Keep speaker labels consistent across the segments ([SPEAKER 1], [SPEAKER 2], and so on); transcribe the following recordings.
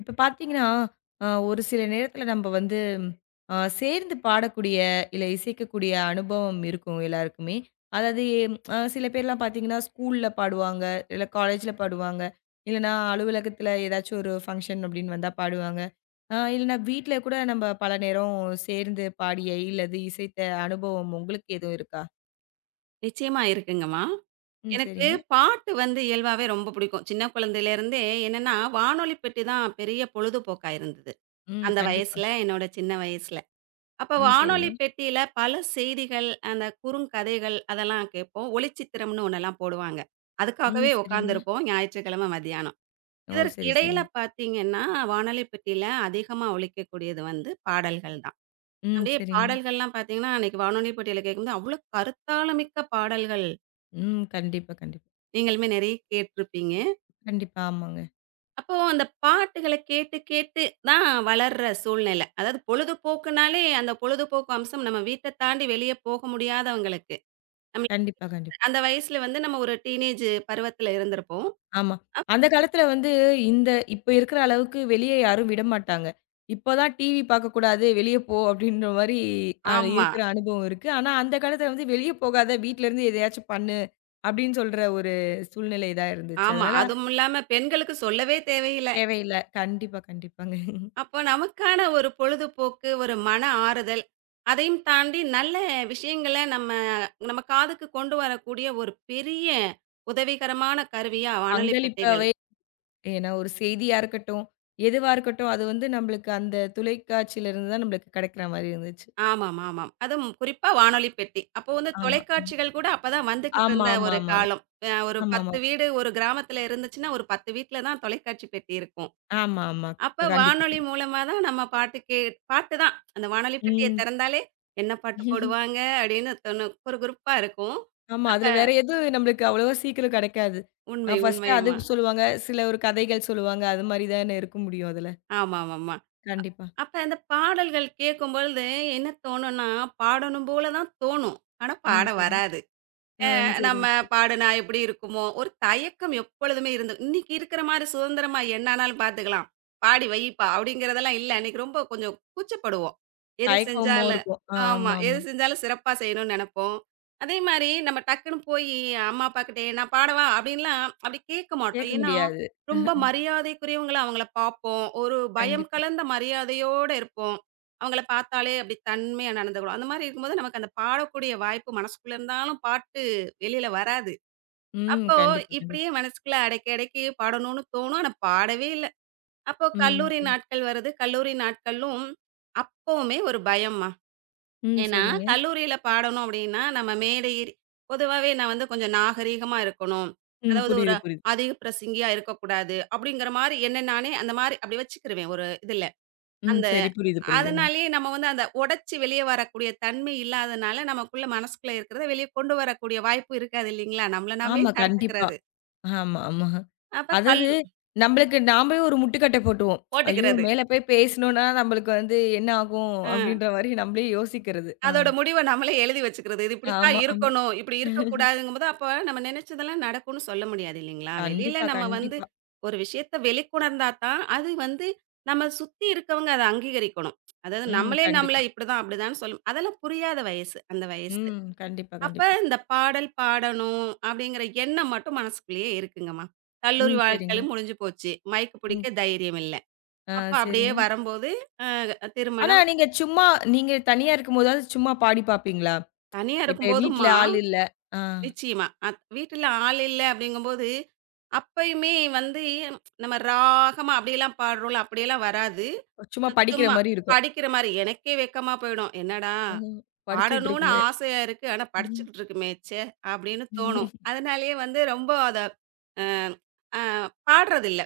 [SPEAKER 1] இப்ப பார்த்தீங்கன்னா, ஒரு சில நேரத்தில நம்ம வந்து சேர்ந்து பாடக்கூடிய, இல்ல இசைக்கக்கூடிய அனுபவம் இருக்கும் எல்லாருக்குமே. அதாவது சில பேர்லாம் பார்த்தீங்கன்னா, ஸ்கூல்ல பாடுவாங்க, இல்ல காலேஜ்ல பாடுவாங்க, இல்லன்னா அலுவலகத்தில ஏதாச்சும் ஒரு ஃபங்ஷன் அப்படின்னு வந்தா பாடுவாங்க. இல்லன்னா வீட்ல கூட நம்ம பல நேரம் சேர்ந்து பாடிய, இல்லது இசைத்த அனுபவம் உங்களுக்கு எதுவும் இருக்கா?
[SPEAKER 2] நிச்சயமா இருக்குங்கம்மா.
[SPEAKER 1] ம்.
[SPEAKER 2] எனக்கு
[SPEAKER 1] சரிங்க.
[SPEAKER 2] பாட்டு வந்து இயல்பாவே ரொம்ப பிடிக்கும். சின்ன குழந்தையிலேருந்தே என்னன்னா, வானொலி பெட்டி தான் பெரிய பொழுதுபோக்கா இருந்தது.
[SPEAKER 1] ம்.
[SPEAKER 2] அந்த
[SPEAKER 1] கண்டிப்பா.
[SPEAKER 2] வயசுல, என்னோட சின்ன வயசுல. அப்ப
[SPEAKER 1] ம். சரிங்க.
[SPEAKER 2] வானொலி பெட்டியில பல செய்திகள், அந்த குறுங்கதைகள் அதெல்லாம் கேட்போம். ஒளிச்சித்திரம்னு ஒண்ணெல்லாம் போடுவாங்க.
[SPEAKER 1] ம்.
[SPEAKER 2] அதுக்காகவே
[SPEAKER 1] சரிங்க.
[SPEAKER 2] உட்காந்துருப்போம் ஞாயிற்றுக்கிழமை மதியானம்.
[SPEAKER 1] ஓ!
[SPEAKER 2] இதற்கு
[SPEAKER 1] சரி,
[SPEAKER 2] இடையில
[SPEAKER 1] சரிங்க.
[SPEAKER 2] பார்த்தீங்கன்னா, வானொலி பெட்டியில அதிகமா ஒலிக்கக்கூடியது வந்து பாடல்கள் தான்.
[SPEAKER 1] ம்.
[SPEAKER 2] அப்படியே
[SPEAKER 1] சரிங்க.
[SPEAKER 2] பாடல்கள்லாம் பார்த்தீங்கன்னா, அன்னைக்கு வானொலி பெட்டியில கேட்கும்போது, அவ்வளோ கருத்தாளமிக்க பாடல்கள்.
[SPEAKER 1] ம். கண்டிப்பா, கண்டிப்பா.
[SPEAKER 2] நீங்களுமே நெறைய கேட்டுருப்பீங்க.
[SPEAKER 1] கண்டிப்பா. ஆமாங்க.
[SPEAKER 2] அப்போ அந்த பாட்டுகள கேட்டு கேட்டு தான் வளர்ற சூழ்நிலை. அதாவது பொழுதுபோக்குனாலே, அந்த பொழுதுபோக்கு அம்சம் நம்ம வீட்ட தாண்டி வெளிய போக முடியாதவங்களுக்கு. நம்மளுக்கு
[SPEAKER 1] கண்டிப்பா, கண்டிப்பா.
[SPEAKER 2] அந்த வயசுல வந்து நம்ம ஒரு டீனேஜ் பருவத்துல இருந்திருப்போம்.
[SPEAKER 1] ஆமா. அந்த காலத்துல வந்து இந்த இப்ப இருக்கிற அளவுக்கு வெளிய யாரும் விடமாட்டாங்க. இப்பதான் டிவி பார்க்கக்கூடாது, வெளிய போ அப்படின்ற மாரி அ
[SPEAKER 2] ஆமா,
[SPEAKER 1] இருக்கிற அனுபவம் இருக்கு. ஆனா அந்த காலத்துல வந்து வெளிய போகாத, வீட்ல இருந்து எதையாச்சும் பண்ணு அப்படின்னு சொல்ற ஒரு சூழ்நிலை தான் இருந்துச்சு.
[SPEAKER 2] ஆமா.
[SPEAKER 1] அதனால
[SPEAKER 2] அதுவும் இல்லாம பெண்களுக்கு சொல்லவே தேவையில்ல.
[SPEAKER 1] தேவையில்ல. கண்டிப்பா, கண்டிப்பாங்க.
[SPEAKER 2] அப்போ நமக்கான ஒரு பொழுதுபோக்கு, ஒரு மன ஆறுதல், அதையும் தாண்டி நல்ல விஷயங்கள நம்ம நம்ம காதுக்கு கொண்டு வரக்கூடிய ஒரு பெரிய உதவிகரமான கருவியா வானொலி
[SPEAKER 1] பங்களிப்பாவே
[SPEAKER 2] பெட்டிகள்.
[SPEAKER 1] ஏன்னா ஒரு செய்தியா இருக்கட்டும், எதுவா இருக்கட்டும் அது வந்து நம்மளுக்கு அந்த தொலைக்காட்சியில இருந்து தான் நம்மளுக்கு கிடைக்கிற மாரி இருந்துச்சு.
[SPEAKER 2] ஆமாம், ஆமாம். அதுவும் குறிப்பா வானொலி பெட்டி. அப்போ வந்து
[SPEAKER 1] ஆமா.
[SPEAKER 2] தொலைக்காட்சிகள் கூட அப்பதான் வந்துகிட்டு
[SPEAKER 1] ஆமா,
[SPEAKER 2] இருந்த
[SPEAKER 1] ஆமா,
[SPEAKER 2] ஒரு
[SPEAKER 1] ஆமா.
[SPEAKER 2] காலம். ஒரு
[SPEAKER 1] ஆமாமா.
[SPEAKER 2] 10 வீடு ஒரு கிராமத்துல இருந்துச்சுன்னா, ஒரு 10 வீட்ல தான் தொலைக்காட்சி பெட்டி இருக்கும்.
[SPEAKER 1] ஆமா, ஆமா.
[SPEAKER 2] அப்ப
[SPEAKER 1] கண்டிப்பா,
[SPEAKER 2] வானொலி
[SPEAKER 1] கண்டிப்பா.
[SPEAKER 2] மூலமா தான் நம்ம பாட்டு தான். அந்த வானொலி பெட்டிய
[SPEAKER 1] ம்.
[SPEAKER 2] திறந்தாலே, என்ன பாட்டு போடுவாங்க அப்படின்னு தொணு குறுகுறுப்பா இருக்கும்.
[SPEAKER 1] ஆமா.
[SPEAKER 2] அப்ப
[SPEAKER 1] அதுல வேற எதுவும் நம்மளுக்கு அவ்வளவா சீக்கிரம் கிடைக்காது.
[SPEAKER 2] உண்மை,
[SPEAKER 1] ஃபர்ஸ்ட்டு அது
[SPEAKER 2] உண்மையுமா.
[SPEAKER 1] சொல்லுவாங்க. சில ஒரு கதைகள் சொல்லுவாங்க. அது மாரி தானே இருக்க முடியும் அதுல.
[SPEAKER 2] ஆமாமாமா.
[SPEAKER 1] கண்டிப்பா.
[SPEAKER 2] அப்ப அந்த பாடல்கள் கேட்கும்பொழுது என்ன தோணும்னா, பாடணும் போல தான் தோணும். ஆனா
[SPEAKER 1] ம்.
[SPEAKER 2] பாட
[SPEAKER 1] சரி.
[SPEAKER 2] வராது.
[SPEAKER 1] ஆ
[SPEAKER 2] அ நம்ம
[SPEAKER 1] சரிங்க சரி.
[SPEAKER 2] பாடுனா எப்படி இருக்குமோ! ஒரு தயக்கம் எப்பொழுதுமே இருந்து இன்னைக்கு இருக்கிற மாரி சுதந்திரமா என்ன ஆனாலும் பார்த்துக்கலாம். பாடி வைப்பா! அப்படிங்கிறதெல்லாம் இல்ல. அன்னைக்கு ரொம்ப கொஞ்சம் கூச்சப்படுவோம். எது
[SPEAKER 1] தயக்கமும்
[SPEAKER 2] செஞ்சாலும்
[SPEAKER 1] இருக்கும்.
[SPEAKER 2] ஆமா.
[SPEAKER 1] ஆமாமா.
[SPEAKER 2] எது செஞ்சாலும் சிறப்பா செய்யணும்னு நெனைப்போம். அதே மாரி நம்ம டக்குன்னு போயி அம்மா, அப்பாகிட்ட "நான் பாடவா?" அப்படின்லாம் அப்படி கேட்க மாட்டோம்.
[SPEAKER 1] கேட்க
[SPEAKER 2] ஏன்னா,
[SPEAKER 1] முடியாது.
[SPEAKER 2] ரொம்ப மரியாதைக்குரியவங்களா அவங்கள பார்ப்போம். ஒரு பயம்
[SPEAKER 1] கண்டிப்பா.
[SPEAKER 2] கலந்த மரியாதையோட இருப்போம். அவங்கள பார்த்தாலே அப்படி தன்மையா நடந்துக்குறோம். அந்த மாரி இருக்கும்போது நமக்கு அந்த பாடக்கூடிய வாய்ப்பு மனசுக்குள்ள இருந்தாலும் பாட்டு வெளியில வராது.
[SPEAKER 1] ம்.
[SPEAKER 2] அப்போ
[SPEAKER 1] கண்டிப்பா, கண்டிப்பா.
[SPEAKER 2] இப்படியே மனசுக்குள்ள அடக்கி, அடக்கி பாடணும்னு தோணும். ஆனா பாடவே இல்ல. அப்போ
[SPEAKER 1] ம்.
[SPEAKER 2] கல்லூரி
[SPEAKER 1] சரி.
[SPEAKER 2] நாட்கள் வருது. கல்லூரி நாட்களும் அப்பவுமே ஒரு பயம்மா.
[SPEAKER 1] ம்.
[SPEAKER 2] ஏன்னா
[SPEAKER 1] சரிங்க.
[SPEAKER 2] கல்லூரியில பாடணும் அப்படின்னா, நம்ம மேடை ஏறி பொதுவாவே நான் வந்து கொஞ்சம் நாகரீகமா இருக்கணும்.
[SPEAKER 1] ம்.
[SPEAKER 2] அதாவது
[SPEAKER 1] புரியுது,
[SPEAKER 2] ஒரு
[SPEAKER 1] புரியுது.
[SPEAKER 2] அதிக பிரசங்கியா இருக்கக்கூடாது. அப்படிங்கிற மாரி என்ன நானே அந்த மாரி அப்படி வச்சுக்கிருவேன் ஒரு இதுல.
[SPEAKER 1] ம்.
[SPEAKER 2] அந்த
[SPEAKER 1] சரி. புரியுது, புரியுதுங்க.
[SPEAKER 2] அதனாலேயே நம்ம வந்து அந்த உடைச்சு வெளிய வரக்கூடிய தன்மை இல்லாதனால, நமக்குள்ள மனசுக்குள்ள இருக்கிறத வெளிய கொண்டு வரக்கூடிய வாய்ப்பு இருக்காது இல்லைங்களா? நம்மள நாமே
[SPEAKER 1] ஆமா. கண்டிப்பா.
[SPEAKER 2] தடுத்துக்கிறது.
[SPEAKER 1] ஆமா, ஆமா.
[SPEAKER 2] அப்ப
[SPEAKER 1] அதாவது நம்மளுக்கு நாமளே ஒரு முட்டுக்கட்டை போட்டுருவோம். ஐயோ!
[SPEAKER 2] போட்டுக்கிறது.
[SPEAKER 1] மேல போய் பேசணும்னா நம்மளுக்கு வந்து என்ன ஆகும்?
[SPEAKER 2] அ
[SPEAKER 1] அப்படின்ற மாரி நம்மளே யோசிக்கிறது. ஆ.
[SPEAKER 2] அதோட முடிவ நம்மளே எழுதி வச்சுக்கிறது. இது இப்படித்தான்
[SPEAKER 1] ஆமா, ஆமா.
[SPEAKER 2] இருக்கணும், இப்படி இருக்கக்கூடாதுங்கும்போது, அப்ப நம்ம நெனைச்சதெல்லாம் நடக்கும்னு சொல்ல முடியாது இல்லைங்களா? வெளியில
[SPEAKER 1] கண்டிப்பா,
[SPEAKER 2] நம்ம வந்து
[SPEAKER 1] கண்டிப்பா.
[SPEAKER 2] ஒரு விஷயத்த வெளிக்கொணர்ந்தா தான், அது வந்து நம்ம சுத்தி இருக்கவங்க அத அங்கீகரிக்கணும். அதாவது
[SPEAKER 1] ம்.
[SPEAKER 2] நம்மளே நம்மள
[SPEAKER 1] கண்டிப்பா.
[SPEAKER 2] இப்படிதான், அப்படிதான்னு சொல்லும் அதெல்லாம் புரியாத வயசு, அந்த வயசு.
[SPEAKER 1] ம். கண்டிப்பா,
[SPEAKER 2] அப்ப
[SPEAKER 1] கண்டிப்பா.
[SPEAKER 2] இந்த பாடல் பாடணும் அப்படிங்கிற எண்ணம் மட்டும் மனசுக்குள்ளேயே இருக்குங்கம்மா. கல்லூரி
[SPEAKER 1] ம். சரிங்க.
[SPEAKER 2] வாழ்க்கையிலும் முடிஞ்சு போச்சு. மைக்
[SPEAKER 1] ம்.
[SPEAKER 2] பிடிக்க தைரியம் இல்ல.
[SPEAKER 1] ஆ
[SPEAKER 2] அப்ப அப்படியே
[SPEAKER 1] சரிங்க.
[SPEAKER 2] வரும்போது,
[SPEAKER 1] ஆனா
[SPEAKER 2] திருமணம்
[SPEAKER 1] நீங்க சும்மா நீங்க தனியா இருக்கும்போதாவது சும்மா பாடி பார்ப்பீங்களா?
[SPEAKER 2] தனியா
[SPEAKER 1] இப்ப வீட்ல
[SPEAKER 2] இருக்கும்போதும்மா,
[SPEAKER 1] ஆள் இல்ல. ஆ
[SPEAKER 2] நிச்சயமா. அத் வீட்ல ஆள் இல்ல அப்படிங்கும்போது, அப்பயுமே வந்து நம்ம ராகமா அப்படியெல்லாம் பாடுறோம்ல, அப்படியெல்லாம் வராது.
[SPEAKER 1] சும்மா படிக்கிற
[SPEAKER 2] சும்மா
[SPEAKER 1] மாரி இருக்கும்.
[SPEAKER 2] படிக்கிற மாரி. எனக்கே வெட்கமா போயிடும். என்னடா
[SPEAKER 1] ம். படிச்சுட்டு
[SPEAKER 2] பாடணும்னு
[SPEAKER 1] இருக்குமே.
[SPEAKER 2] ஆசையா இருக்கு. ஆனா படிச்சுக்கிட்டு இருக்குமே, ச்சே! அப்படின்னு தோணும். அதனாலேயே வந்து ரொம்ப அத அ பாடுறதில்ல.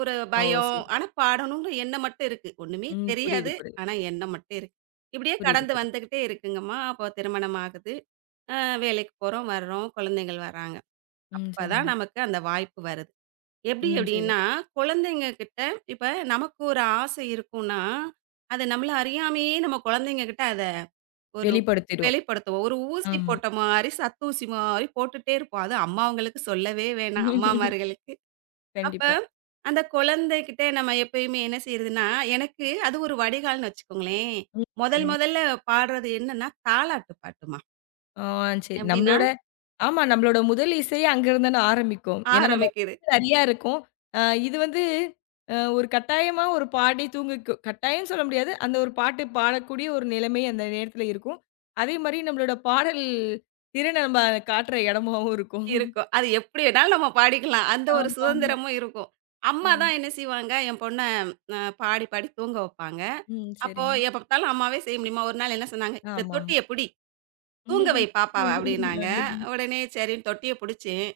[SPEAKER 2] ஒரு
[SPEAKER 1] ஓ!
[SPEAKER 2] பயம்.
[SPEAKER 1] சரி.
[SPEAKER 2] ஆனா பாடணும்னு எண்ணம் மட்டும் இருக்கு. ஒண்ணுமே
[SPEAKER 1] ம். புரியுது,
[SPEAKER 2] தெரியாது.
[SPEAKER 1] புரியுது.
[SPEAKER 2] ஆனா எண்ணம் மட்டும் இருக்கு. இப்படியே
[SPEAKER 1] புரியுது,
[SPEAKER 2] கடந்து
[SPEAKER 1] புரியுது.
[SPEAKER 2] வந்துகிட்டே இருக்குங்கம்மா. அப்போ திருமணம் ஆகுது. அ வேலைக்கு போறோம், வர்றோம், குழந்தைகள் வர்றாங்க.
[SPEAKER 1] ம். சரிங்க.
[SPEAKER 2] அப்பதான் நமக்கு அந்த வாய்ப்பு வருது. எப்படி
[SPEAKER 1] ம். சரி.
[SPEAKER 2] எப்படின்னா, குழந்தைங்க கிட்ட இப்ப நமக்கு ஒரு ஆசை இருக்கும்னா, அது நம்மள அறியாமயே நம்ம குழந்தைங்க கிட்ட அத ஒரு
[SPEAKER 1] வெளிப்படுத்திருவோம்.
[SPEAKER 2] வெளிப்படுத்துவோம். ஒரு ஊசி
[SPEAKER 1] ஆமா.
[SPEAKER 2] போட்ட மாரி, சத்தூசி மாரி போட்டுட்டே இருப்போம். அது அம்மாவங்களுக்கு சொல்லவே வேணாம், அம்மாமார்களுக்கு. அப்ப
[SPEAKER 1] கண்டிப்பா.
[SPEAKER 2] அந்த குழந்தைகிட்ட நம்ம எப்பயுமே என்ன செய்றதுன்னா, எனக்கு அது ஒரு வடிகால்ன்னு வச்சுக்கோங்களேன்.
[SPEAKER 1] ம்.
[SPEAKER 2] முதல்
[SPEAKER 1] சரிங்க.
[SPEAKER 2] முதல்ல பாடுறது என்னன்னா, தாலாட்டு பாட்டும்மா.
[SPEAKER 1] ஆ சரி.
[SPEAKER 2] எப்படின்னா,
[SPEAKER 1] நம்மளோட ஆமா. நம்மளோட முதல் இசையே அங்கருந்து தான் ஆரம்பிக்கும். ஏன்னா நம்ம
[SPEAKER 2] ஆரம்பிக்குது.
[SPEAKER 1] நிறையா இருக்கும். அ இது வந்து ஒரு கட்டாயமா ஒரு பாடி தூங்கிக்கு கட்டாயம்னு சொல்ல முடியாது. அந்த ஒரு பாட்டு பாடக்கூடிய ஒரு நிலைமை அந்த நேரத்துல இருக்கும். அதே மாரி நம்மளோட பாடல் திறன நம்ம காட்டுற இடமாவும் இருக்கும்.
[SPEAKER 2] இருக்கும். அது எப்படி வேணாலும் நம்ம பாடிக்கலாம். அந்த ஒரு
[SPEAKER 1] ஆமாமா.
[SPEAKER 2] சுதந்திரமும் இருக்கும். அம்மா
[SPEAKER 1] ஆமா.
[SPEAKER 2] தான் என்ன செய்வாங்க, என் பொண்ண பாடி, பாடி தூங்க வப்பாங்க.
[SPEAKER 1] ம்.
[SPEAKER 2] அப்போ
[SPEAKER 1] சரிங்க.
[SPEAKER 2] எப்ப பார்த்தாலும் அம்மாவே செய்ய முடியுமா? ஒரு நாள் என்ன சொன்னாங்க, "இந்த
[SPEAKER 1] ஆமாமா.
[SPEAKER 2] தொட்டிய புடி,
[SPEAKER 1] அப்டின்ற
[SPEAKER 2] தூங்க வை பாப்பாவ" அப்படின்னாங்க. உடனே சரின்னு தொட்டிய புடிச்சேன்.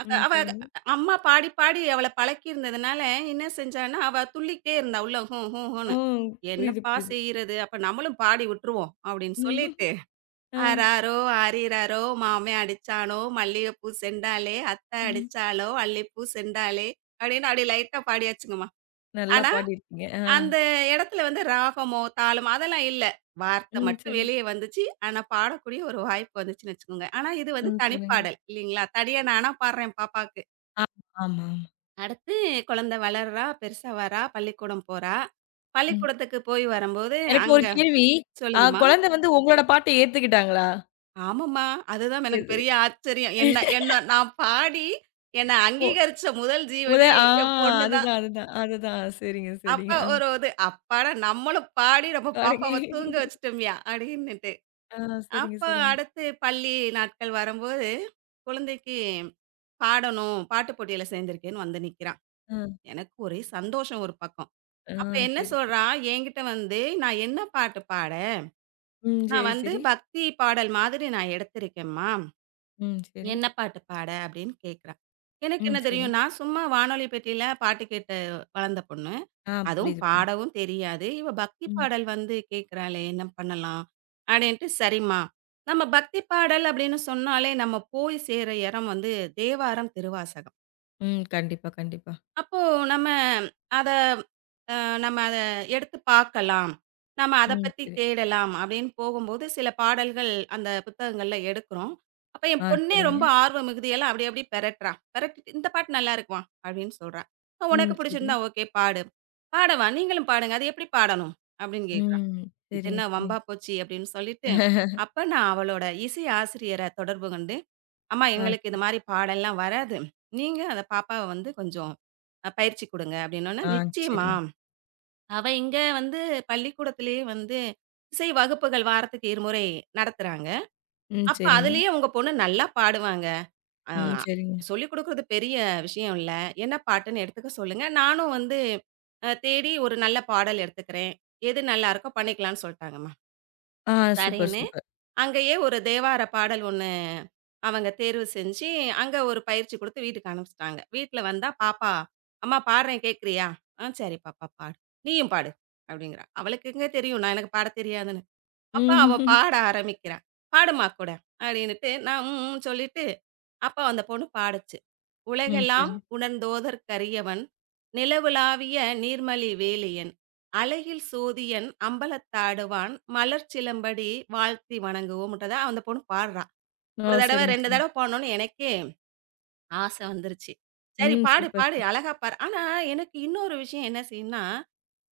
[SPEAKER 2] அத
[SPEAKER 1] ம்.
[SPEAKER 2] அவ
[SPEAKER 1] சரிங்க.
[SPEAKER 2] அம்மா பாடி, பாடி அவள பழக்கியிருந்ததுனால என்ன செஞ்சான்னா, அவ துள்ளிக்கிட்டே இருந்தா உள்ள ஹூ, ஹூ, ஹூன்னு.
[SPEAKER 1] ம். புரியுது,
[SPEAKER 2] என்னப்பா
[SPEAKER 1] புரியுது.
[SPEAKER 2] செய்றது? அப்ப நம்மளும் பாடி விட்டுருவோம் அப்படின்னு சொல்லிட்டு
[SPEAKER 1] ஆ.
[SPEAKER 2] ஆராரோ, ஆரிராரோ, மாமே அடிச்சானோ, மல்லிகைப்பூ செண்டாலே, அத்த
[SPEAKER 1] ம்.
[SPEAKER 2] அடிச்சாளோ, அல்லிப்பூ செண்டாலே, அப்படின்னு அப்படியே லைட்டா பாடியாச்சுங்கம்மா.
[SPEAKER 1] நல்லா
[SPEAKER 2] ஆனா,
[SPEAKER 1] பாடியிருக்கீங்க. ஆ.
[SPEAKER 2] அந்த இடத்துல வந்து ராகமோ, தாளமோ அதெல்லாம் இல்ல. வார்த்தை
[SPEAKER 1] ம்.
[SPEAKER 2] மட்டும்
[SPEAKER 1] சரி.
[SPEAKER 2] வெளிய வந்துச்சு. ஆனா, பாடக்கூடிய ஒரு வாய்ப்பு வந்துச்சுன்னு வச்சுக்கோங்க. ஆனா, இது வந்து
[SPEAKER 1] ம். சரிங்க.
[SPEAKER 2] தனிப்பாடல் இல்லீங்களா? தனியா நானா பாடுறேன் பாப்பாக்கு.
[SPEAKER 1] ஆ ஆமா, ஆமா.
[SPEAKER 2] அடுத்து குழந்தை வளர்றா, பெருசா வரா, பள்ளிக்கூடம் போறா.
[SPEAKER 1] ம்.
[SPEAKER 2] பள்ளிக்கூடத்துக்கு போய் வரும்போது
[SPEAKER 1] எனக்கு ஒரு
[SPEAKER 2] அங்க
[SPEAKER 1] கேள்வி.
[SPEAKER 2] சொல்லுங்கம்மா.
[SPEAKER 1] குழந்தை வந்து உங்களோட பாட்ட ஏத்துக்கிட்டாங்களா?
[SPEAKER 2] ஆமாம்மா. அதுதான் எனக்கு பெரிய
[SPEAKER 1] ஏத்துக்கிட்டேன்.
[SPEAKER 2] ஆச்சரியம். என்ன என்ன நான் பாடி, என்ன
[SPEAKER 1] மு
[SPEAKER 2] அங்கீகரிச்ச முதல்
[SPEAKER 1] முத
[SPEAKER 2] ஜீவனே
[SPEAKER 1] ஆ
[SPEAKER 2] என் பொண்ணு தான்.
[SPEAKER 1] அதுதான், அதுதான், அதுதான். சரிங்க,
[SPEAKER 2] அப்ப
[SPEAKER 1] சரிங்க. ஆ.
[SPEAKER 2] ஒரு இது அப்பாடா நம்மளும் பாடி நம்ம
[SPEAKER 1] பாடுங்க.
[SPEAKER 2] பாப்பாவ தூங்க வச்சுட்டோம்யா! அப்டின்னுட்டு.
[SPEAKER 1] ஆ சரிங்க,
[SPEAKER 2] அப்ப
[SPEAKER 1] சரிங்க.
[SPEAKER 2] அடுத்து பள்ளி நாட்கள் வரும்போது, குழந்தைக்கு பாடணும், பாட்டு போட்டியில சேர்ந்திருக்கேன்னு வந்து நிக்கிறான்.
[SPEAKER 1] ஆ.
[SPEAKER 2] எனக்கு ஒரே சந்தோஷம் ஒரு பக்கம்.
[SPEAKER 1] ஆ
[SPEAKER 2] அப்ப என்ன
[SPEAKER 1] சரி, சரி.
[SPEAKER 2] சொல்றான், என்கிட்ட வந்து "நான் என்ன பாட்டு பாட?
[SPEAKER 1] ம்.
[SPEAKER 2] நான்
[SPEAKER 1] சரி,
[SPEAKER 2] வந்து
[SPEAKER 1] சரி.
[SPEAKER 2] பக்தி பாடல் மாதிரி நான் எடுத்திருக்கேன்ம்மா."
[SPEAKER 1] ம். சரி.
[SPEAKER 2] என்ன பாட்டு பாட? அப்படின்னு கேட்குறா. எனக்கு
[SPEAKER 1] ம்.
[SPEAKER 2] என்ன
[SPEAKER 1] சரி.
[SPEAKER 2] தெரியும், நான் சும்மா வானொலி பெட்டியில பாட்டு கேட்டு வளர்ந்த பொண்ணு.
[SPEAKER 1] ஆ
[SPEAKER 2] அதுவும்
[SPEAKER 1] புரியுது, புரியுது.
[SPEAKER 2] பாடவும் தெரியாது. இவ பக்தி
[SPEAKER 1] ம்.
[SPEAKER 2] பாடல் வந்து கேட்குறாளே, என்ன பண்ணலாம்? அப்படின்ட்டு சரிம்மா. நம்ம பக்தி பாடல் அப்படின்னு சொன்னாலே நம்ம போய் சேர இடம் வந்து தேவாரம், திருவாசகம்.
[SPEAKER 1] ம். கண்டிப்பா, கண்டிப்பா.
[SPEAKER 2] அப்போ நம்ம அத அ நம்ம அத எடுத்து பார்க்கலாம். நம்ம அத
[SPEAKER 1] ம்.
[SPEAKER 2] பத்தி
[SPEAKER 1] சரி.
[SPEAKER 2] தேடலாம் அப்படின்னு போகும்போது, சில பாடல்கள் அந்த புத்தகங்கள்ல எடுக்குறோம். அப்ப
[SPEAKER 1] ஆ
[SPEAKER 2] என் பொண்ணே
[SPEAKER 1] சரிங்க.
[SPEAKER 2] ரொம்ப ஆர்வம் மிகுதியால அப்படி அப்படி பெரட்டுறா. பெரட்டிட்டு "இந்த பாட்டு நல்லா இருக்குமா" அப்படின்னு சொல்றா.
[SPEAKER 1] ம்.
[SPEAKER 2] "உனக்கு
[SPEAKER 1] சரி.
[SPEAKER 2] பிடிச்சிருந்தா ஓகே பாடு." "பாடவா? நீங்களும் பாடுங்க. அது எப்படி பாடணும்?" அப்படின்னு கேட்குறா.
[SPEAKER 1] ம்.
[SPEAKER 2] இது
[SPEAKER 1] சரிங்க,
[SPEAKER 2] என்ன வம்பா
[SPEAKER 1] சரிங்க.
[SPEAKER 2] போச்சு அப்படின்னு சொல்லிட்டு, அப்ப நான் அவளோட இசை ஆசிரியர தொடர்பு கொண்டு, அம்மா
[SPEAKER 1] ஆ,
[SPEAKER 2] எங்களுக்கு இது மாரி பாடல்லாம் வராது. நீங்க அந்த பாப்பாவ வந்து கொஞ்சம் பயிற்சி குடுங்க அப்படின்னோன,
[SPEAKER 1] ஆ
[SPEAKER 2] நிச்சயமா.
[SPEAKER 1] சரிங்க.
[SPEAKER 2] அவ இங்க வந்து பள்ளிக்கூடத்திலேயே வந்து இசை வகுப்புகள் வாரத்துக்கு இருமுறை நடத்துறாங்க.
[SPEAKER 1] ம்.
[SPEAKER 2] அப்ப
[SPEAKER 1] சரிங்க.
[SPEAKER 2] அதுலயே உங்க பொண்ணு நல்லா பாடுவாங்க. அ
[SPEAKER 1] ம். சரிங்க.
[SPEAKER 2] சொல்லிக் குடுக்குறது பெரிய விஷயம் இல்ல. என்ன பாட்டுன்னு எடுத்துக்க சொல்லுங்க. நானும் வந்து தேடி ஒரு நல்ல பாடல் எடுத்துக்கிறேன். எது நல்லாருக்கோ பண்ணிக்கலாம்னு சொல்ட்டாங்கம்மா.
[SPEAKER 1] ஆ சூப்பர்,
[SPEAKER 2] சரின்னு,
[SPEAKER 1] சூப்பர்.
[SPEAKER 2] அங்கேயே ஒரு தேவார பாடல் ஒண்ணு அவங்க தேர்வு செஞ்சு, அங்க ஒரு பயிற்சி குடுத்து வீட்டுக்கு அனுப்பிச்சுட்டாங்க. வீட்ல வந்தா, "பாப்பா, அம்மா பாடுறேன் கேட்கிறியா?" "ஆ சரி பாப்பா பாடு. நீயும் பாடு." அப்படிங்கிறா. அவளுக்கு எங்க தெரியும், நான் எனக்கு பாடத் தெரியாதுன்னு. அப்ப அவ
[SPEAKER 1] ம்.
[SPEAKER 2] பாட ஆரம்பிக்கிறா. "பாடும்மா கூட" அப்படின்னுட்டு, நான் ம் ம் சொல்லிட்டு, அப்ப அந்த பொண்ணு பாடுச்சு.
[SPEAKER 1] ம். சரி.
[SPEAKER 2] உலகெல்லாம் உணர்ந்தோதற்கரியவன் நிலவுலாவிய நீர்மலி வேலியன் அழகில் சோதியன் அம்பலத்தாடுவான் மலர் சிலம்படி வாழ்த்தி வணங்குவோம்ன்றத அந்த பொண்ணு பாடுறா.
[SPEAKER 1] ஓ!
[SPEAKER 2] ஒரு தடவ
[SPEAKER 1] சரிங்க,
[SPEAKER 2] 2
[SPEAKER 1] சரிங்க.
[SPEAKER 2] தடவ பாடணும்னு எனக்கே ஆசை வந்துருச்சு. சரி
[SPEAKER 1] ம்.
[SPEAKER 2] பாடு,
[SPEAKER 1] சூப்பர்
[SPEAKER 2] பாடு
[SPEAKER 1] சார்.
[SPEAKER 2] அழகா பாடு. ஆனா எனக்கு இன்னொரு விஷயம் என்ன செய்யும்னா,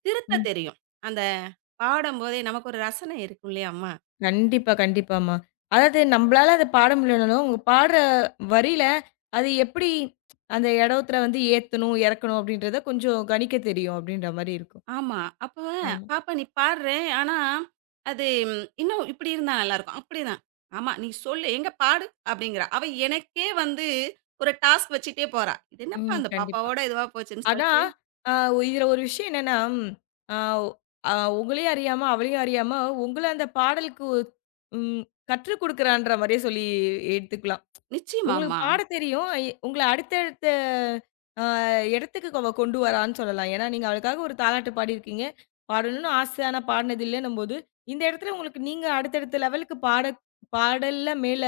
[SPEAKER 2] திருத்த
[SPEAKER 1] ம்.
[SPEAKER 2] தெரியும். அந்த பாடும்போதே நமக்கு ஒரு ரசனை இருக்கும் இல்லையா அம்மா?
[SPEAKER 1] கண்டிப்பா, கண்டிப்பாம்மா. அதாவது நம்பளால அத பாட முடியலனாலும், உங்க பாடுற வரியில அது எப்படி அந்த இடத்துல வந்து ஏத்தணும், இறக்கணும் அப்படின்றத கொஞ்சம் கணிக்க தெரியும் அப்படின்ற மாரி இருக்கும்.
[SPEAKER 2] ஆமா. அப்ப
[SPEAKER 1] ஆமா.
[SPEAKER 2] "பாப்பா நீ பாடுறேன். ஆனா, அது ம், இன்னும் இப்படி இருந்தா நல்லாயிருக்கும்." அப்படிதான். "ஆமா நீ சொல்லு. எங்க பாடு?" அப்படிங்கிறா. அவ எனக்கே வந்து ஒரு டாஸ்க் வச்சுட்டே போறா. இது என்னப்பா
[SPEAKER 1] ம்.
[SPEAKER 2] அந்த
[SPEAKER 1] கண்டிப்பா.
[SPEAKER 2] பாப்பாவோட இதுவா போச்சுன்னு சொல்லிட்டு
[SPEAKER 1] அதான், அ இதுல ஒரு விஷயம் என்னன்னா, அ அ உங்களையும் அறியாம, அவளையும் அறியாம, உங்கள அந்த பாடலுக்கு ஒ- ம் கற்றுக் குடுக்குறான்ற மாரியே சொல்லி எடுத்துக்கலாம். உங்களுக்கு
[SPEAKER 2] நிச்சயமாம்மா.
[SPEAKER 1] பாடத் தெரியும். எ உங்கள அடுத்தடுத்த அ இடத்துக்கு அவ கொண்டு வரான்னு சொல்லலாம். ஏன்னா, நீங்க அவளுக்காக ஒரு தாலாட்டு பாடியிருக்கீங்க. பாடணும்னு ஆசை. ஆனா, பாடுனது இல்லன்னும்போது, இந்த இடத்துல உங்களுக்கு நீங்க அடுத்தடுத்த லெவலுக்கு பாட பாடல்ல மேல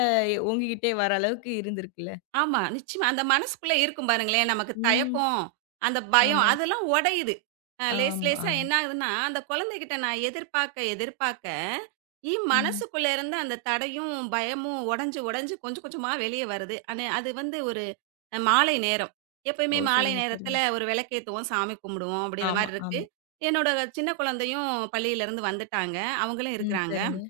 [SPEAKER 1] ஓங்கிக்கிட்டே வர அளவுக்கு இருந்திருக்குல்ல.
[SPEAKER 2] ஆமா நிச்சயமா. அந்த மனசுக்குள்ள இருக்கும் பாருங்களேன், நமக்கு
[SPEAKER 1] ம்.
[SPEAKER 2] தயக்கம், அந்த பயம்
[SPEAKER 1] ஆமாம்.
[SPEAKER 2] அதெல்லாம் உடையுது.
[SPEAKER 1] ஆமா,
[SPEAKER 2] லேசா
[SPEAKER 1] ஆமா.
[SPEAKER 2] என்ன ஆகுதுன்னா, அந்த குழந்தைகிட்ட நான் எதிர்பார்க்க எதிர்பார்க்க,
[SPEAKER 1] ம்.
[SPEAKER 2] மனசுக்குள்ள இருந்த அந்த தடையும், பயமும் உடைஞ்சு உடைஞ்சு கொஞ்சம் கொஞ்சமா வெளிய வருது. ஆனா, அது வந்து ஒரு மாலை நேரம்.
[SPEAKER 1] ஓ!
[SPEAKER 2] எப்பயுமே மாலை
[SPEAKER 1] சரிங்க, சரிங்க.
[SPEAKER 2] நேரத்தில ஒரு விளக்கேத்துவோம், சாமி கும்பிடுவோம் அப்படிங்கிற
[SPEAKER 1] ஆமா,
[SPEAKER 2] மாரி இருக்கு.
[SPEAKER 1] ஆமா.
[SPEAKER 2] என்னோட சின்ன குழந்தையும் பள்ளியிலேருந்து வந்துட்டாங்க. அவங்களும்
[SPEAKER 1] ம்.
[SPEAKER 2] இருக்கிறாங்க.
[SPEAKER 1] சரிங்க.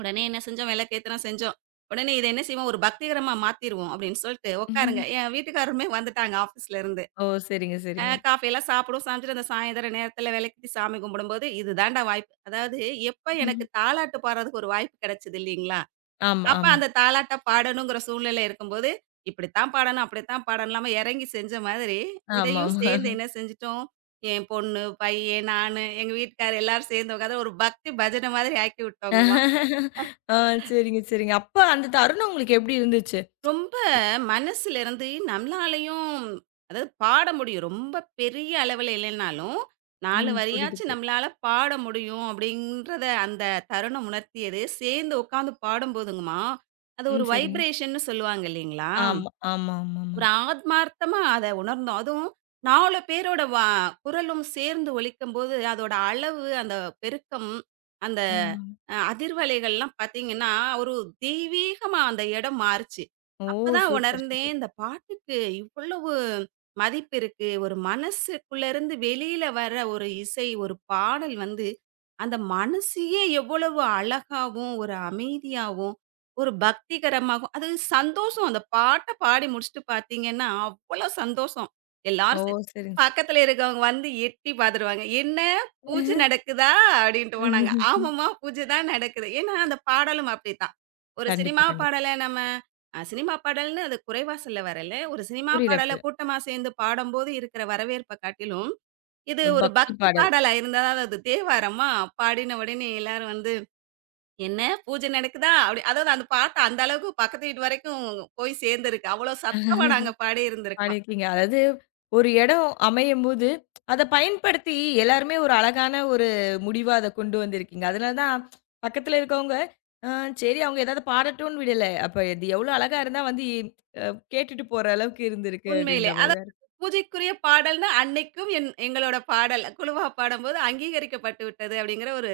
[SPEAKER 2] உடனே என்ன செஞ்சோம், விளக்கேத்துனோம், செஞ்சோம். உடனே இத என்ன செய்வோம், ஒரு பக்திகரமா மாத்திருவோம் அப்படின்னு சொல்ட்டு உட்காருங்க.
[SPEAKER 1] ம்.
[SPEAKER 2] என் வீட்டுக்காரருமே வந்துட்டாங்க ஆஃபீஸ்லேருந்து.
[SPEAKER 1] ஓ! சரிங்க, சரிங்க.
[SPEAKER 2] காஃபியெல்லாம் சாப்பிடுவோம். சாப்பிட்டுட்டு அந்த சாயந்தர நேரத்தில விளக்கேத்தி சாமி கும்பிடும்போது, இது தான்டா வாய்ப்பு. அதாவது எப்ப எனக்கு
[SPEAKER 1] ம்.
[SPEAKER 2] தாலாட்டு பாடுறதுக்கு ஒரு வாய்ப்பு கிடைச்சது இல்லைங்களா?
[SPEAKER 1] ஆமா,
[SPEAKER 2] அப்ப
[SPEAKER 1] ஆமா.
[SPEAKER 2] அந்த தாலாட்ட பாடணுங்கிற சூழ்நிலை இருக்கும்போது, இப்படித்தான் பாடணும், அப்படித்தான் பாடணும் இல்லாம இறங்கி செஞ்ச மாதிரி, இதையும்
[SPEAKER 1] ஆமாமா.
[SPEAKER 2] சேர்ந்து என்ன செஞ்சுட்டோம், என் பொண்ணு, பையன், நானு, எங்க வீட்டுக்காரர் எல்லாரும் சேர்ந்து உட்காந்து ஒரு பக்தி பஜனை மாதிரி ஆக்கி விட்டோங்கம்மா.
[SPEAKER 1] ஆ சரிங்க, சரிங்க. அப்ப அந்த தருணம் உங்களுக்கு எப்படி இருந்துச்சு?
[SPEAKER 2] ரொம்ப
[SPEAKER 1] இ
[SPEAKER 2] மனசுலருந்து நம்மளாலயும் அதாவது பாட முடியும். ரொம்ப பெரிய அளவுல இல்லைனாலும், 4
[SPEAKER 1] ம். புரியுது,
[SPEAKER 2] வரியாச்சும்
[SPEAKER 1] புரியுது.
[SPEAKER 2] நம்மளால பாட முடியும் அப்படின்றத அந்த தருணம் உணர்த்தியது, சேர்ந்து உட்காந்து பாடும்போதுங்கம்மா, அது
[SPEAKER 1] ம்.
[SPEAKER 2] ஒரு
[SPEAKER 1] சரிங்க.
[SPEAKER 2] வைப்ரேஷன்னு சொல்லுவாங்க இல்லைங்களா?
[SPEAKER 1] ஆமா, ஆமா, ஆமாமா.
[SPEAKER 2] ஒரு ஆத்மார்த்தமா அத உணர்ந்தோம். அதுவும் 4 பேரோட குரலும் சேர்ந்து ஒலிக்கும்போது, அதோட அளவு, அந்த பெருக்கம், அந்த
[SPEAKER 1] ஆமா. ஆமா.
[SPEAKER 2] அதிர்வலைகள்லாம் பார்த்தீங்கன்னா, ஒரு தெய்வீகமா அந்த இடம் மாறுச்சு.
[SPEAKER 1] ஓ!
[SPEAKER 2] அப்பதான்
[SPEAKER 1] சூப்பர்,
[SPEAKER 2] உணர்ந்தேன்,
[SPEAKER 1] சூப்பர்.
[SPEAKER 2] இந்த பாட்டுக்கு இவ்வளவு மதிப்பு இருக்கு. ஒரு மனசுக்குள்ளேருந்து வெளியில வர ஒரு இசை, ஒரு பாடல் வந்து, அந்த மனசையே எவ்வளவு அழகாவும், ஒரு அமைதியாவும் ஒரு பக்திகரமாகும். அது சந்தோஷம். அந்த பாட்ட பாடி முடிச்சுட்டு பார்த்தீங்கன்னா, அவ்வளோ சந்தோஷம்.
[SPEAKER 1] ஓ!
[SPEAKER 2] எல்லாரும்
[SPEAKER 1] சரிங்க.
[SPEAKER 2] பக்கத்துல இருக்கவங்க வந்து எட்டி பார்த்துருவாங்க. "என்ன பூஜை நடக்குதா?" அப்படின்ட்டு போனாங்க. "ஆமாம்மா, பூஜை தான் நடக்குது." ஏன்னா, அந்த பாடலும் அப்படித்தான். ஒரு
[SPEAKER 1] கண்டிப்பா,
[SPEAKER 2] சினிமா
[SPEAKER 1] கண்டிப்பா.
[SPEAKER 2] பாடல நம்ம சினிமா பாடல்னு அது குறைவாசல்ல வரல. ஒரு சினிமா
[SPEAKER 1] புரியல,
[SPEAKER 2] பாடல
[SPEAKER 1] புரியல.
[SPEAKER 2] கூட்டமா சேர்ந்து பாடும்போது இருக்கிற வரவேற்ப காட்டிலும், இது
[SPEAKER 1] ஒரு
[SPEAKER 2] ஒரு
[SPEAKER 1] பக்தி
[SPEAKER 2] பக்தி பாடலா இருந்தா, அது தேவாரமா பாடின உடனே எல்லாரும் வந்து "என்ன பூஜை நடக்குதா?" அப்படி அதாவது அந்த பாட்டு அந்த அளவுக்கு பக்கத்து வீட்டு வரைக்கும் போய் சேர்ந்திருக்கு. அவ்வளோ சத்தமா
[SPEAKER 1] பாடல்.
[SPEAKER 2] நாங்க பாடியிருந்திருக்கோம்.
[SPEAKER 1] பாடியிருக்கீங்க. அதாவது ஒரு இடம் அமையும்போது, அத பயன்படுத்தி எல்லாருமே ஒரு அழகான ஒரு முடிவா அத கொண்டு வந்திருக்கீங்க. அதனால தான் பக்கத்துல இருக்கவங்க, அ சரி அவங்க ஏதாவது பாடட்டும்னு விடல. அப்ப இது எவ்ளோ அழகா இருந்தா வந்து கேட்டுட்டு போற அளவுக்கு இருந்திருக்கு
[SPEAKER 2] உண்மையிலே.
[SPEAKER 1] அப்படின்ற மாரி
[SPEAKER 2] அதாவது
[SPEAKER 1] தான். இருக்கு.
[SPEAKER 2] பூஜைக்குரிய பாடல்னா, அன்னைக்கும் எங்களோட பாடல் குழுவா பாடும்போது அங்கீகரிக்கப்பட்டு விட்டது அப்படிங்கிற ஒரு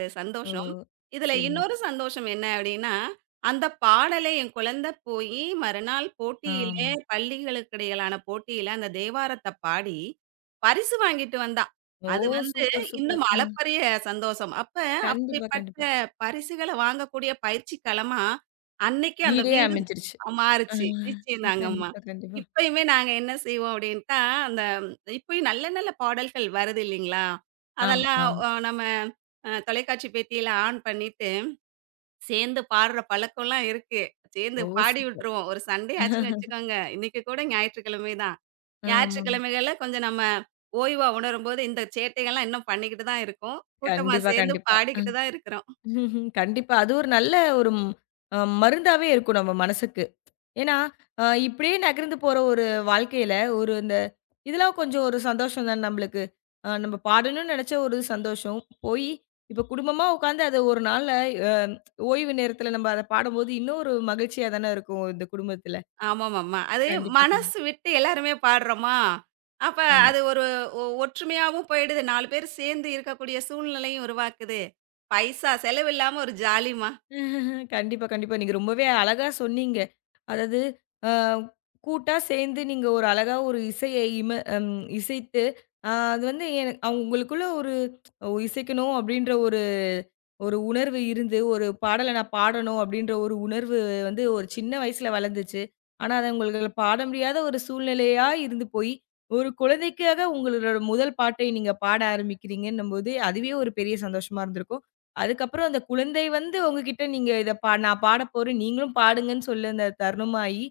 [SPEAKER 1] ஓ!
[SPEAKER 2] சந்தோஷம். இதுல
[SPEAKER 1] சரிங்க.
[SPEAKER 2] இன்னொரு சந்தோஷம் என்ன அப்படின்னா, அந்த பாடலை என் குழந்தை போயி மறுநாள்
[SPEAKER 1] ஆமா.
[SPEAKER 2] போட்டியிலே பள்ளிகளுக்கு இடையிலான போட்டியில அந்த தேவாரத்த பாடி, பரிசு வாங்கிட்டு வந்தா.
[SPEAKER 1] ஓ!
[SPEAKER 2] அது வந்து
[SPEAKER 1] சூப்பர், சூப்பர்.
[SPEAKER 2] இன்னும்
[SPEAKER 1] ஆ
[SPEAKER 2] அளப்பரிய சந்தோஷம். அப்ப
[SPEAKER 1] கண்டிப்பா,
[SPEAKER 2] அப்படிப்பட்ட
[SPEAKER 1] கண்டிப்பா.
[SPEAKER 2] பரிசுகள வாங்கக்கூடிய பயிற்சி களமா, அன்னைக்கு அந்த
[SPEAKER 1] வீடே
[SPEAKER 2] வீடு
[SPEAKER 1] அமைஞ்சிருச்சு. ஆ
[SPEAKER 2] மாறுச்சு. நிச்சயந்தாங்கம்மா.
[SPEAKER 1] கண்டிப்பா, கண்டிப்பா.
[SPEAKER 2] இப்பயுமே நாங்க என்ன செய்வோம் அப்படின்ட்டா, அந்த இப்பயும் நல்ல நல்ல பாடல்கள் வருது இல்லைங்களா?
[SPEAKER 1] ஆமா,
[SPEAKER 2] அதெல்லாம்
[SPEAKER 1] ஆமா.
[SPEAKER 2] நம்ம தொலைக்காட்சி பெட்டியில ஆன் பண்ணிட்டு, சேர்ந்து பாடுற பழக்கம்லாம் இருக்கு. சேர்ந்து
[SPEAKER 1] ஓ!
[SPEAKER 2] பாடி
[SPEAKER 1] சூப்பர்.
[SPEAKER 2] விட்டுருவோம். ஒரு சண்டே ஆச்சுன்னு வச்சுக்கோங்க. இன்னைக்கு கூட ஞாயிற்றுக்கிழமை தான்.
[SPEAKER 1] ஆமா.
[SPEAKER 2] ஞாயிற்றுக்கிழமைகள்ல கொஞ்சம் நம்ம ஓய்வா உணரும்போது, இந்த சேட்டைகள்லாம் இன்னும் பண்ணிக்கிட்டு தான் இருக்கோம். கூட்டமா
[SPEAKER 1] கண்டிப்பா,
[SPEAKER 2] சேர்ந்து
[SPEAKER 1] கண்டிப்பா.
[SPEAKER 2] பாடிக்கிட்டு தான் இருக்கிறோம்.
[SPEAKER 1] ம்ஹ்ம். கண்டிப்பா. அது ஒரு நல்ல ஒரு ம் மருந்தாவே இருக்கும் நம்ம மனசுக்கு. ஏன்னா, இப்படியே நகர்ந்து போற ஒரு வாழ்க்கையில, ஒரு இந்த இதெல்லாம் கொஞ்சம் ஒரு சந்தோஷம் தான நம்பளுக்கு. நம்ம பாடணும்னு நெனச்ச ஒரு சந்தோஷம். போயி இப்ப குடும்பமா உட்காந்து அத ஒரு நாள்ல அ ஓய்வு நேரத்துல நம்ம அத பாடும்போது, இன்னும் ஒரு மகிழ்ச்சியா தானே இருக்கும், இந்த குடும்பத்துல.
[SPEAKER 2] ஆமாமாமா. அது
[SPEAKER 1] கண்டிப்பா,
[SPEAKER 2] மனசு
[SPEAKER 1] கண்டிப்பா.
[SPEAKER 2] விட்டு எல்லாருமே பாடுறோமா, அப்ப
[SPEAKER 1] ஆமா.
[SPEAKER 2] அது ஒரு ஒற்றுமையாவும் போயிடுது. 4 பேர் சேர்ந்து இருக்கக்கூடிய சூழ்நிலையும் உருவாக்குது. பைசா செலவில்லாம ஒரு ஜாலிம்மா.
[SPEAKER 1] கண்டிப்பா, கண்டிப்பா. நீங்க ரொம்பவே அழகா சொன்னீங்க. அதாவது, அ கூட்டா சேர்ந்து நீங்க ஒரு அழகா ஒரு இசைய இம அம் இசைத்து, அது வந்து எ அவங்களுக்குள்ள ஒரு ஓ, இசைக்கணும் அப்படின்ற ஒரு ஒரு உணர்வு இருந்து, ஒரு பாடல நான் பாடணும் அப்படின்ற ஒரு உணர்வு வந்து ஒரு சின்ன வயசுல வளர்ந்துச்சு. ஆனா, அத உங்களுக்கு பாட முடியாத ஒரு சூழ்நிலையா இருந்து போய், ஒரு குழந்தைக்காக உங்களோட முதல் பாட்டை நீங்க பாட ஆரம்பிக்கிறீங்கன்னும்போது, அதுவே ஒரு பெரிய சந்தோஷமா இருந்திருக்கும். அதுக்கப்புறம் அந்த குழந்தை வந்து உங்ககிட்ட நீங்க இத பா நான் பாடப்போறேன். நீங்களும் பாடுங்கன்னு சொல்லி அந்த தருணமாயி,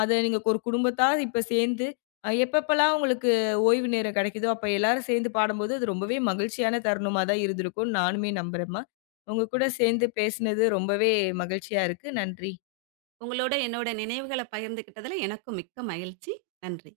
[SPEAKER 1] அத நீங்க ஒரு குடும்பத்தா இப்ப சேர்ந்து, எப்பப்பலாம் உங்களுக்கு ஓய்வு நேரம் கிடைக்குதோ, அப்ப எல்லாரும் சேர்ந்து பாடும்போது, அது ரொம்பவே மகிழ்ச்சியான தருணமா தான் இருந்திருக்கும்னு நானுமே நம்புறேன்ம்மா. உங்க கூட சேர்ந்து பேசினது ரொம்பவே மகிழ்ச்சியா இருக்கு. நன்றி.
[SPEAKER 2] உங்களோட என்னோட நினைவுகள பகிர்ந்துக்கிட்டதுல எனக்கும் மிக்க மகிழ்ச்சி. நன்றி.